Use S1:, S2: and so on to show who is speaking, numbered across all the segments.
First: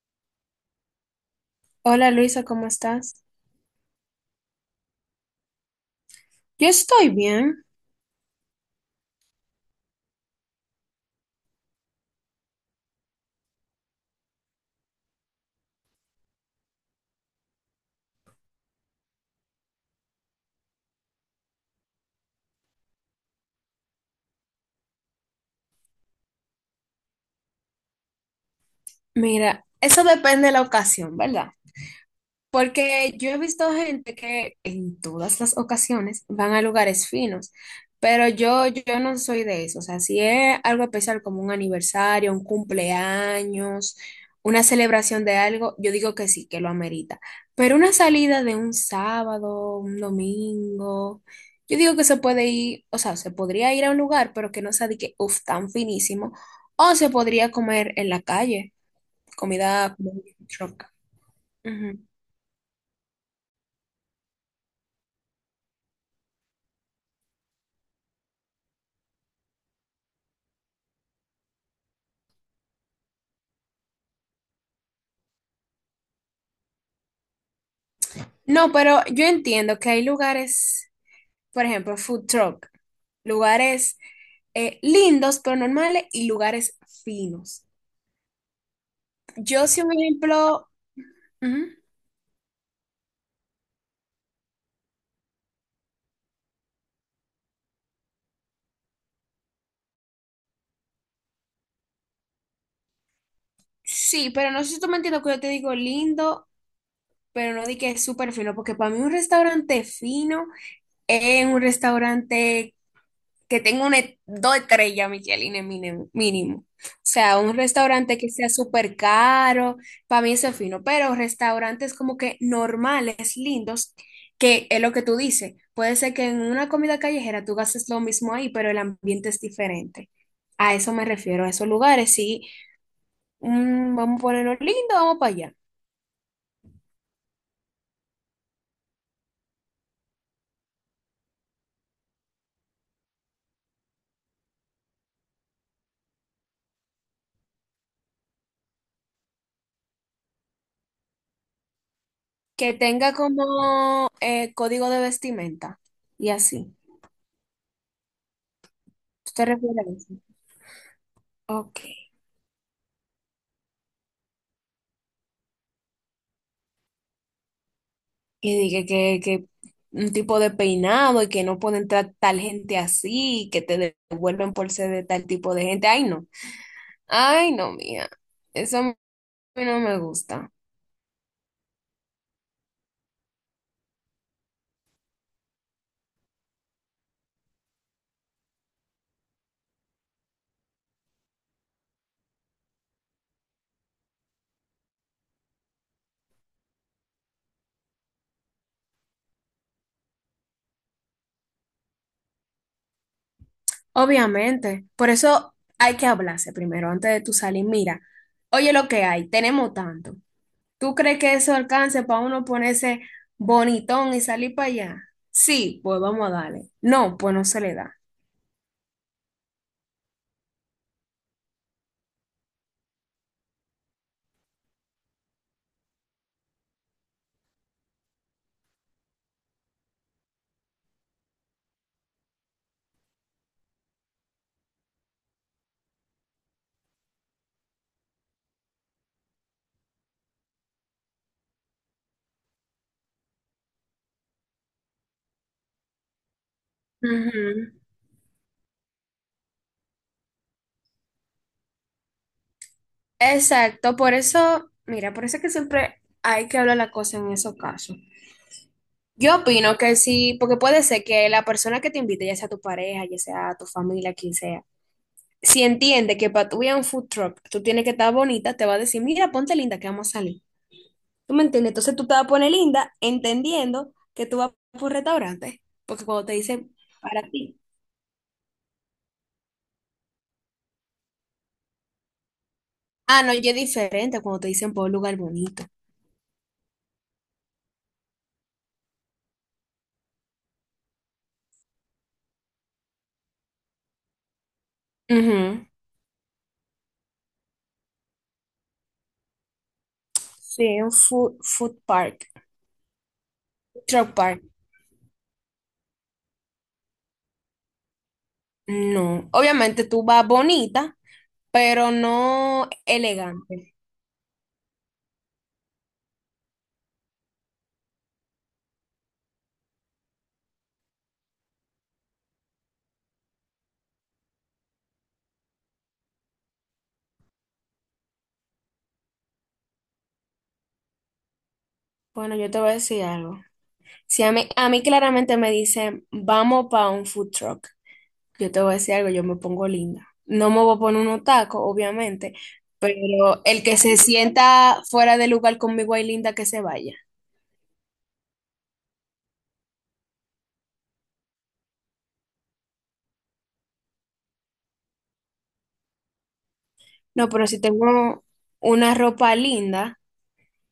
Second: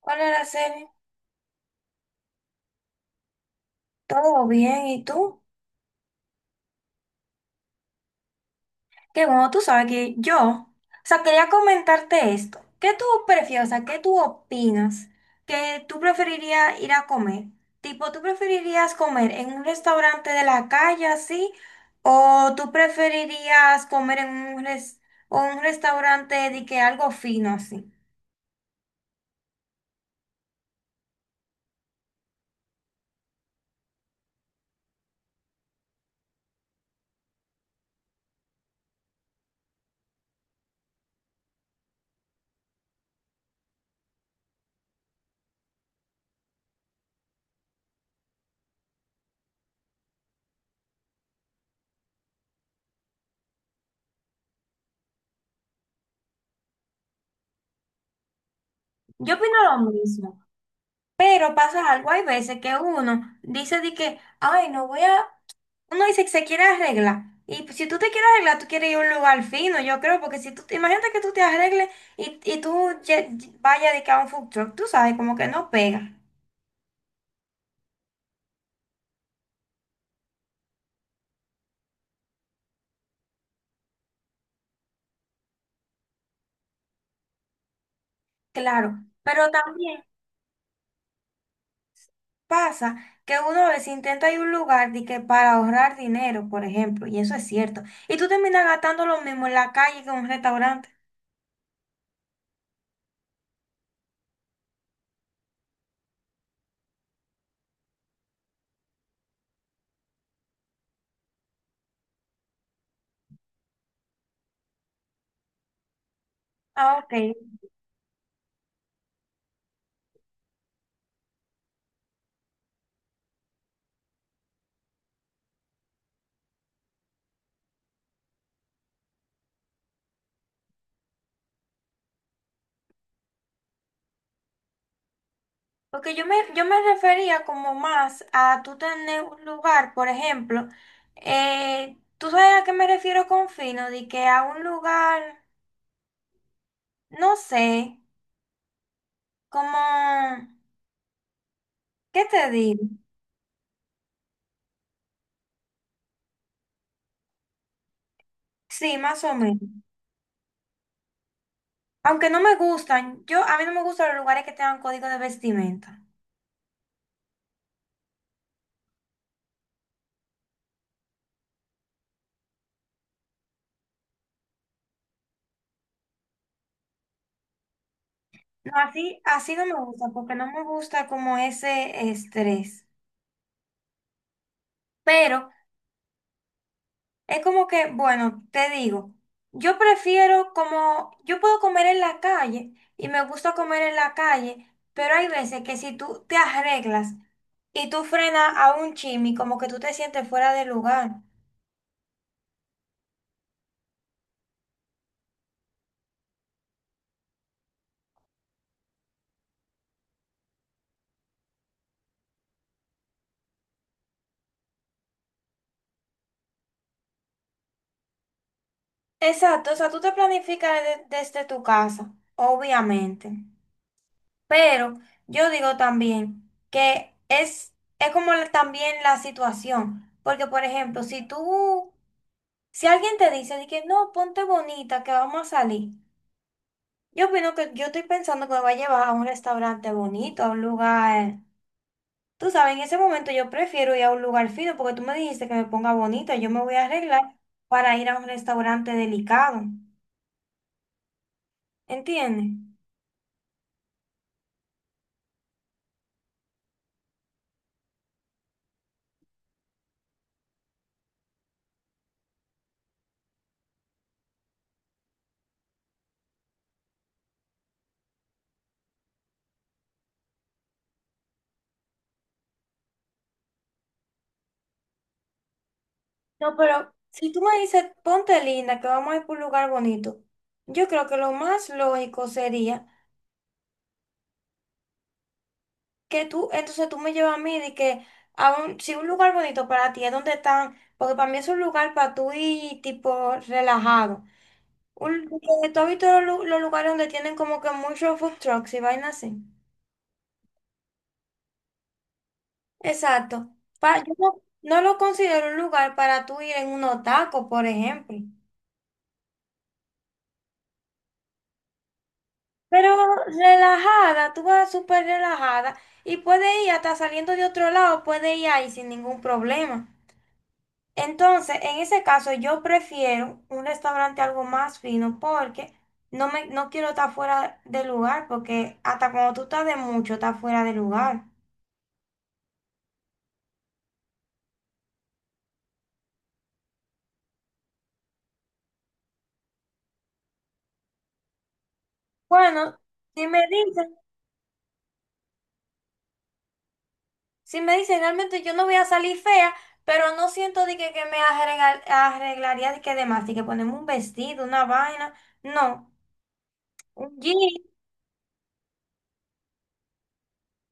S1: Hola, Araceli.
S2: Hola Luisa, ¿cómo estás?
S1: ¿Todo bien? ¿Y tú?
S2: Yo estoy bien.
S1: Qué bueno, tú sabes que yo, o sea, quería comentarte esto. ¿Qué tú prefieres? O sea, ¿qué tú opinas? ¿Que tú preferirías ir a comer? Tipo, ¿tú preferirías comer en un restaurante de la calle así? ¿O tú preferirías comer en un, res- o un restaurante de que algo fino así?
S2: Mira, eso depende de la ocasión, ¿verdad? Porque yo he visto gente que en todas las ocasiones van a lugares finos, pero yo no soy de eso. O sea, si es algo especial como un aniversario, un cumpleaños, una celebración de algo, yo digo que sí, que lo amerita. Pero una salida de un sábado, un domingo, yo digo que se puede ir, o sea, se podría ir a un lugar, pero que no sea de que, uff, tan finísimo, o se podría comer en la calle,
S1: Yo opino lo
S2: comida como
S1: mismo,
S2: truck.
S1: pero pasa
S2: Ujú.
S1: algo, hay veces que uno dice de que, ay, no voy a. Uno dice que se quiere arreglar. Y pues, si tú te quieres arreglar, tú quieres ir a un lugar fino, yo creo, porque si tú, imagínate que tú te arregles y vayas de que a un food truck, tú sabes, como que no pega.
S2: No, pero yo entiendo que hay lugares, por ejemplo, food truck, lugares lindos pero normales y lugares finos.
S1: Claro, pero
S2: Yo sí, un
S1: también
S2: ejemplo, ujú,
S1: pasa que uno a veces intenta ir a un lugar de que para ahorrar dinero, por ejemplo, y eso es cierto. Y tú terminas gastando lo mismo en la calle que en un restaurante.
S2: sí, pero no sé si tú me entiendes que yo te digo lindo, pero no di que es súper fino, porque para mí un restaurante fino es un restaurante que tenga dos estrellas Michelin en mínimo. O
S1: Ah, ok.
S2: sea, un restaurante que sea súper caro, para mí eso es fino, pero restaurantes como que normales, lindos, que es lo que tú dices. Puede ser que en una comida callejera tú gastes lo mismo ahí, pero el ambiente es diferente. A eso me refiero, a esos lugares, sí. Mm, vamos a ponerlo lindo, vamos para allá.
S1: Porque yo me refería como más a tú tener un lugar, por ejemplo, tú sabes a qué me refiero con fino, de que a un lugar, no sé, como, ¿qué te
S2: Que
S1: digo?
S2: tenga como código de vestimenta y así.
S1: Sí, más
S2: ¿Tú
S1: o
S2: te
S1: menos.
S2: refieres a eso? Ok.
S1: Aunque no me gustan, a mí no me gustan los lugares que tengan código de vestimenta.
S2: Y dije que un tipo de peinado y que no pueden tratar tal gente así, y que te devuelven por ser de tal tipo de gente. Ay, no. Ay, no, mía.
S1: No,
S2: Eso a mí
S1: así no me
S2: no me
S1: gusta, porque no
S2: gusta.
S1: me gusta como ese estrés. Pero es como que, bueno, te digo, yo prefiero como, yo puedo comer en la calle y me gusta comer en la calle, pero hay veces que si tú te arreglas y tú frenas a un chimi, como que tú te sientes fuera de lugar.
S2: Obviamente. Por eso hay que hablarse primero antes de tu salir. Mira, oye lo que hay, tenemos tanto. ¿Tú crees que eso alcance para uno ponerse bonitón y salir para allá? Sí, pues vamos a darle. No, pues no se le da.
S1: Exacto, o sea, tú te planificas desde tu casa, obviamente. Pero yo digo también que es como también la situación, porque por ejemplo, si alguien te dice de que no, ponte bonita, que vamos a salir. Yo opino que yo estoy pensando que me va a llevar a un restaurante bonito, a un lugar. Tú sabes, en ese momento yo prefiero ir a un lugar fino porque tú me dijiste que me ponga bonito. Yo me voy a arreglar
S2: Ujú.
S1: para ir a un restaurante delicado. ¿Entiendes?
S2: Exacto, por eso, mira, por eso es que siempre hay que hablar la cosa en esos casos. Yo opino que sí, porque puede ser que la persona que te invite, ya sea tu pareja, ya sea tu familia, quien sea, si entiende que para tu ir a un food truck tú tienes que estar bonita, te va a decir, mira, ponte linda que vamos a salir. ¿Tú me entiendes? Entonces tú te vas a poner linda entendiendo que tú vas por un restaurante, porque cuando te
S1: No,
S2: dicen
S1: pero
S2: para
S1: si tú me
S2: ti.
S1: dices, ponte linda, que vamos a ir por un lugar bonito, yo creo que lo más lógico sería
S2: Ah, no, ya es diferente cuando te dicen por un lugar bonito.
S1: entonces tú me llevas a mí de que a si un lugar bonito para ti es donde están, porque para mí es un lugar para tú ir tipo relajado. Un,
S2: Ujú.
S1: ¿Tú has visto los lugares donde tienen como que muchos food trucks y vainas así?
S2: Sí, un food park,
S1: Exacto. Yo
S2: truck
S1: no,
S2: park.
S1: no lo considero un lugar para tú ir en unos tacos, por ejemplo.
S2: No, obviamente tú vas bonita, pero no
S1: Pero
S2: elegante.
S1: relajada, tú vas súper relajada y puedes ir hasta saliendo de otro lado, puedes ir ahí sin ningún problema. Entonces, en ese caso, yo prefiero un restaurante algo más fino porque no quiero estar fuera de lugar, porque hasta cuando tú estás de mucho, estás fuera de lugar.
S2: Bueno, yo te voy a decir algo. Si a mí claramente me dicen, vamos para un food truck, yo te voy a decir algo, yo me pongo linda. No me voy a poner unos tacos, obviamente,
S1: Bueno, si me
S2: pero el que
S1: dicen,
S2: se sienta fuera de lugar conmigo hay linda que se vaya.
S1: si me dicen realmente yo no voy a salir fea, pero no siento de que, me arreglaría de que demás, de que ponemos un vestido, una vaina, no, un
S2: No,
S1: jean,
S2: pero si tengo una ropa linda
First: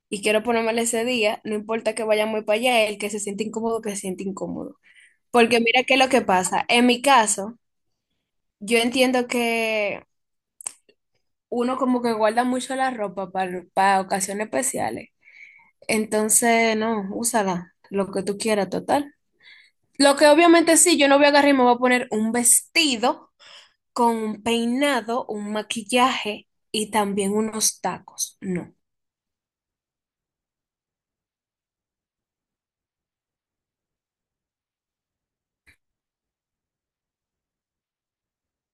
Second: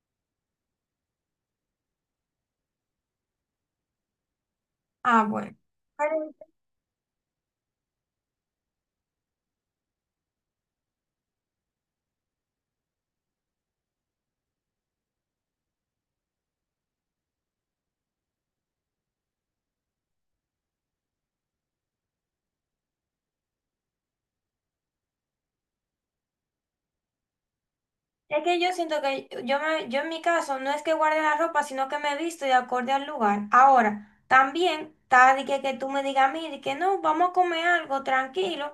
S2: y quiero ponérmela ese día, no importa que vaya muy para allá, el que se siente incómodo, que se siente incómodo.
S1: ah, bueno.
S2: Porque mira qué es lo que
S1: Pero
S2: pasa. En mi caso, yo entiendo que uno como que guarda mucho la ropa para ocasiones especiales. Entonces, no, úsala, lo que tú quieras, total. Lo que obviamente sí, yo no voy a agarrar y me voy a poner un vestido con un peinado, un maquillaje y también unos tacos.
S1: es que yo
S2: No.
S1: siento que yo en mi caso no es que guarde la ropa, sino que me visto de acorde al lugar. Ahora, también está de que tú me digas a mí de que no, vamos a comer algo tranquilo.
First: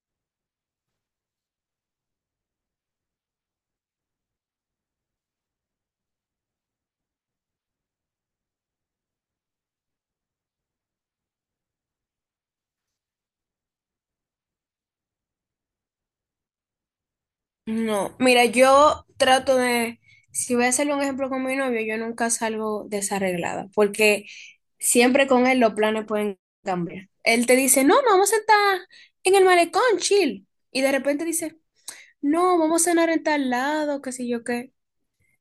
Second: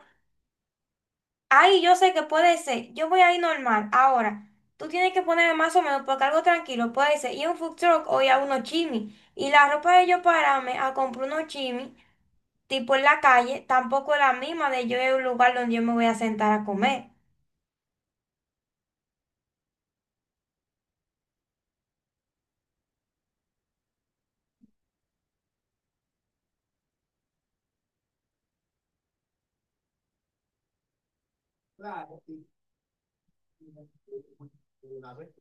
S1: Ahí yo sé que puede ser, yo voy ahí normal. Ahora, tú tienes que ponerme más o menos porque algo tranquilo, puede ser, y a un food truck o ir a unos chimis. Y la ropa de yo pararme a comprar unos chimis, tipo en la calle, tampoco es la misma de yo en un lugar donde yo me voy a sentar a comer.
S2: No, mira, yo trato de, si voy a hacerle un ejemplo con mi novio, yo nunca salgo desarreglada, porque siempre con él los planes pueden cambiar. Él te dice, no, no, vamos a estar en el malecón, chill. Y de repente dice, no, vamos a cenar en tal lado, qué sé yo qué.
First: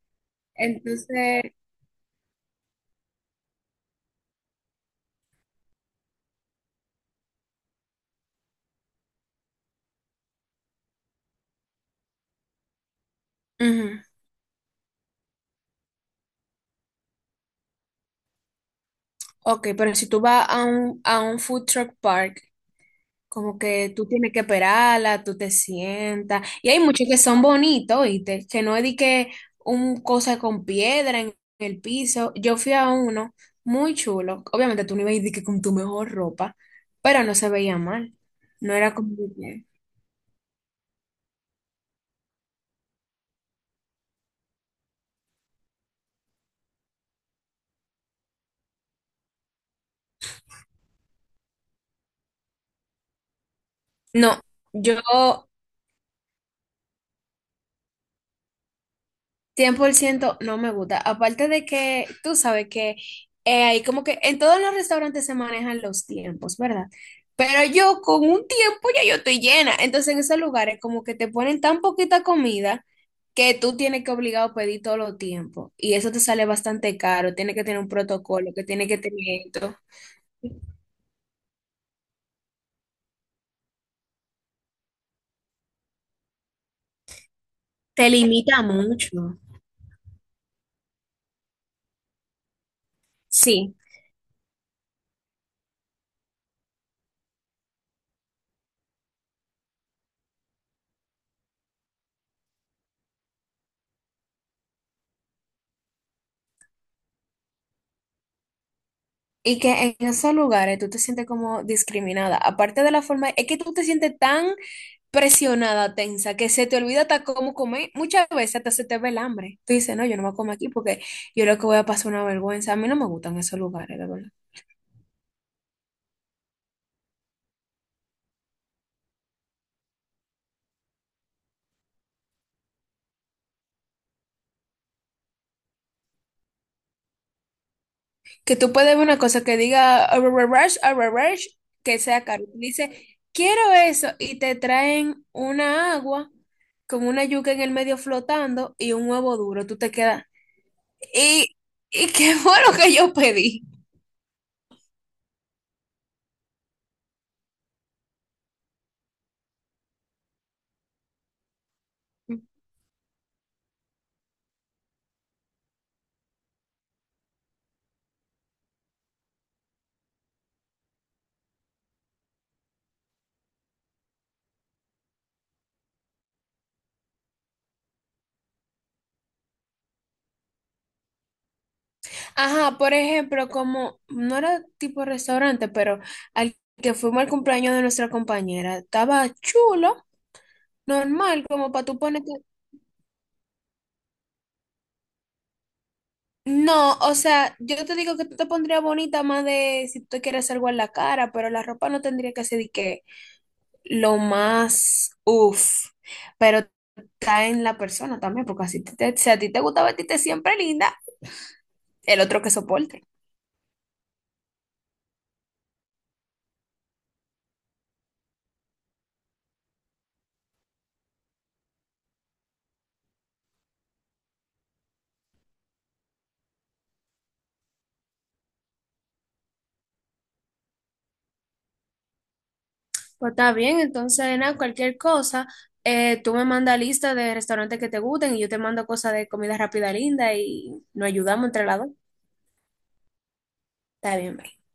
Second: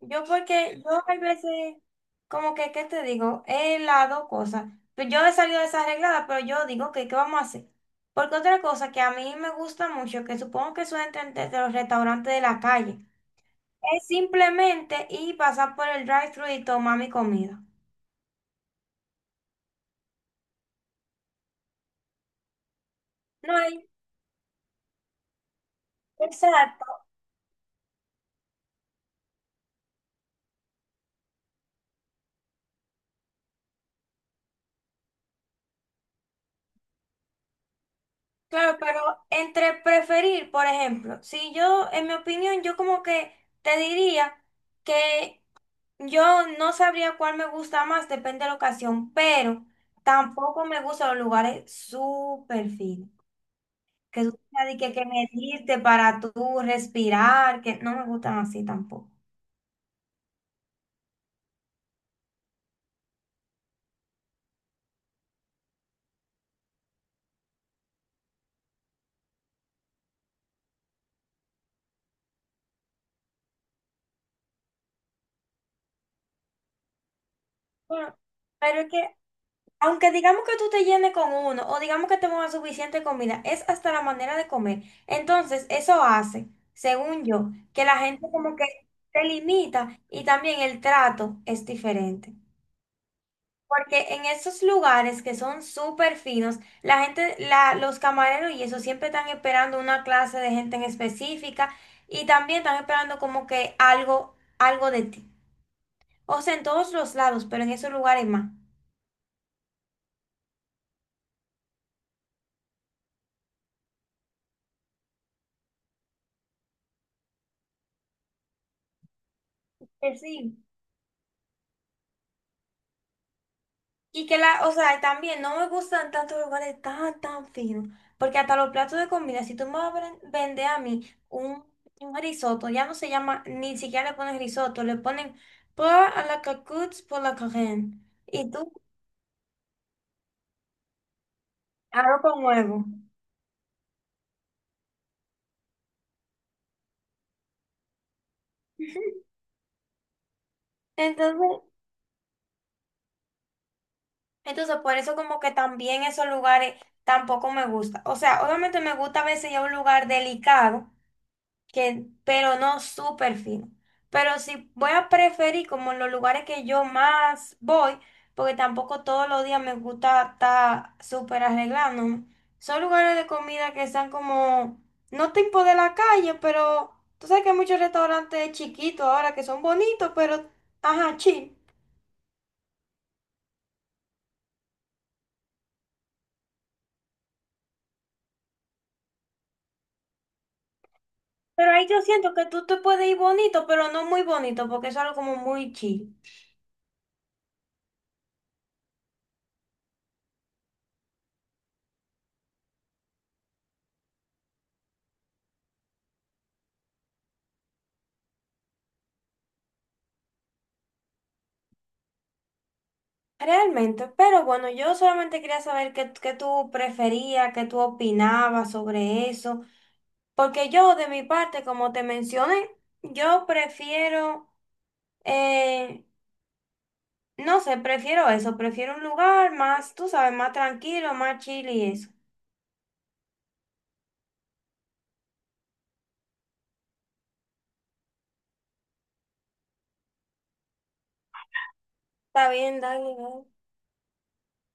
S1: Yo porque yo hay
S2: Entonces,
S1: veces, como que, ¿qué te digo? Es las dos cosas. Pues yo he salido desarreglada, pero yo digo, que ¿qué vamos a hacer? Porque otra cosa que a mí me gusta mucho, que supongo que suelen entre de los restaurantes de la calle.
S2: ujú,
S1: Es simplemente y pasar por el drive-thru y tomar mi comida.
S2: ok, pero si tú vas a a un food truck park,
S1: No
S2: como
S1: hay,
S2: que tú tienes que esperarla, tú te sientas. Y hay
S1: exacto.
S2: muchos que son bonitos, ¿oíste? Que no es de que un cosa con piedra en el piso. Yo fui a uno muy chulo. Obviamente tú no ibas a ir de que con tu mejor ropa, pero no se veía mal. No
S1: Claro,
S2: era
S1: pero
S2: como que...
S1: entre preferir, por ejemplo, si yo, en mi opinión, yo como que te diría que yo no sabría cuál me gusta más, depende de la ocasión, pero tampoco me gustan los lugares súper finos. Que tú
S2: No,
S1: tengas de que
S2: yo
S1: medirte para tú respirar, que no me gustan así tampoco.
S2: 100% no me gusta. Aparte de que tú sabes que hay como que en todos los restaurantes se manejan los tiempos, ¿verdad? Pero yo con un tiempo ya yo estoy llena. Entonces en esos lugares como que te ponen tan poquita comida que tú tienes que obligado a pedir todo los tiempo. Y eso te sale bastante caro. Tienes que tener un
S1: Bueno,
S2: protocolo, que
S1: pero
S2: tiene
S1: es
S2: que
S1: que
S2: tener esto.
S1: aunque digamos que tú te llenes con uno o digamos que te pongas suficiente comida, es hasta la manera de comer. Entonces, eso hace, según yo, que la
S2: Te
S1: gente como
S2: limita
S1: que se
S2: mucho.
S1: limita y también el trato es diferente.
S2: Sí.
S1: Porque en esos lugares que son súper finos, la gente, los camareros y eso siempre están esperando una clase de gente en específica y también están esperando como que algo, algo de ti. O sea, en todos los lados, pero en esos lugares más.
S2: Y que en esos lugares tú te sientes como discriminada. Aparte de la forma, es que tú te sientes tan presionada, tensa, que se te olvida hasta cómo comer. Muchas veces hasta se te ve el hambre. Tú dices, no,
S1: Que
S2: yo no me como
S1: sí.
S2: aquí porque yo lo que voy a pasar una vergüenza. A mí no me gustan esos lugares, de
S1: Y
S2: verdad.
S1: que o sea, también no me gustan tantos lugares tan, tan finos, porque hasta los platos de comida, si tú me vas a vender a mí un, risotto, ya no se llama, ni siquiera le ponen risotto, le ponen por a la cocotte por la carène, y
S2: Que
S1: tú
S2: tú puedes ver una cosa que diga, "Arrararash, arrararash", que
S1: arroz
S2: sea
S1: con
S2: caro. Tú
S1: huevo.
S2: dices, quiero eso. Y te traen una agua con una yuca en el medio flotando y un huevo duro. Tú te quedas. ¿Y,
S1: Entonces,
S2: y qué fue lo que yo pedí?
S1: entonces, por eso como que también esos lugares tampoco me gusta. O sea, obviamente me gusta a veces ir a un lugar delicado, pero no súper fino. Pero sí voy a preferir como en los lugares que yo más voy, porque tampoco todos los días me gusta estar súper arreglándome. Son lugares de comida que están como, no tipo de la calle, pero tú sabes que hay muchos restaurantes chiquitos ahora que son bonitos, pero, ajá, chill.
S2: Ajá, por ejemplo, como no era tipo restaurante, pero al que fuimos al cumpleaños de nuestra compañera, estaba chulo, normal,
S1: Pero
S2: como para
S1: ahí
S2: tú
S1: yo
S2: ponerte.
S1: siento que tú te puedes ir bonito, pero no muy bonito, porque es algo como muy chill.
S2: No, o sea, yo te digo que tú te pondrías bonita más de si tú quieres algo en la cara, pero la ropa no tendría que ser de que lo más uff, pero está en la persona también, porque así te, si a ti te gusta vestirte siempre linda, el otro que soporte.
S1: Realmente, pero bueno, yo solamente quería saber qué tú preferías, qué tú opinabas sobre eso, porque yo de mi parte, como te mencioné, yo prefiero, eh, no sé, prefiero eso, prefiero un lugar más, tú sabes, más tranquilo, más chill y eso.
S2: Pues está bien, entonces nada, cualquier cosa, tú me mandas lista de restaurantes que te gusten y yo te mando cosas de comida rápida linda y nos ayudamos entre las dos.
S1: Está bien, dale, dale.
S2: Está bien, bye.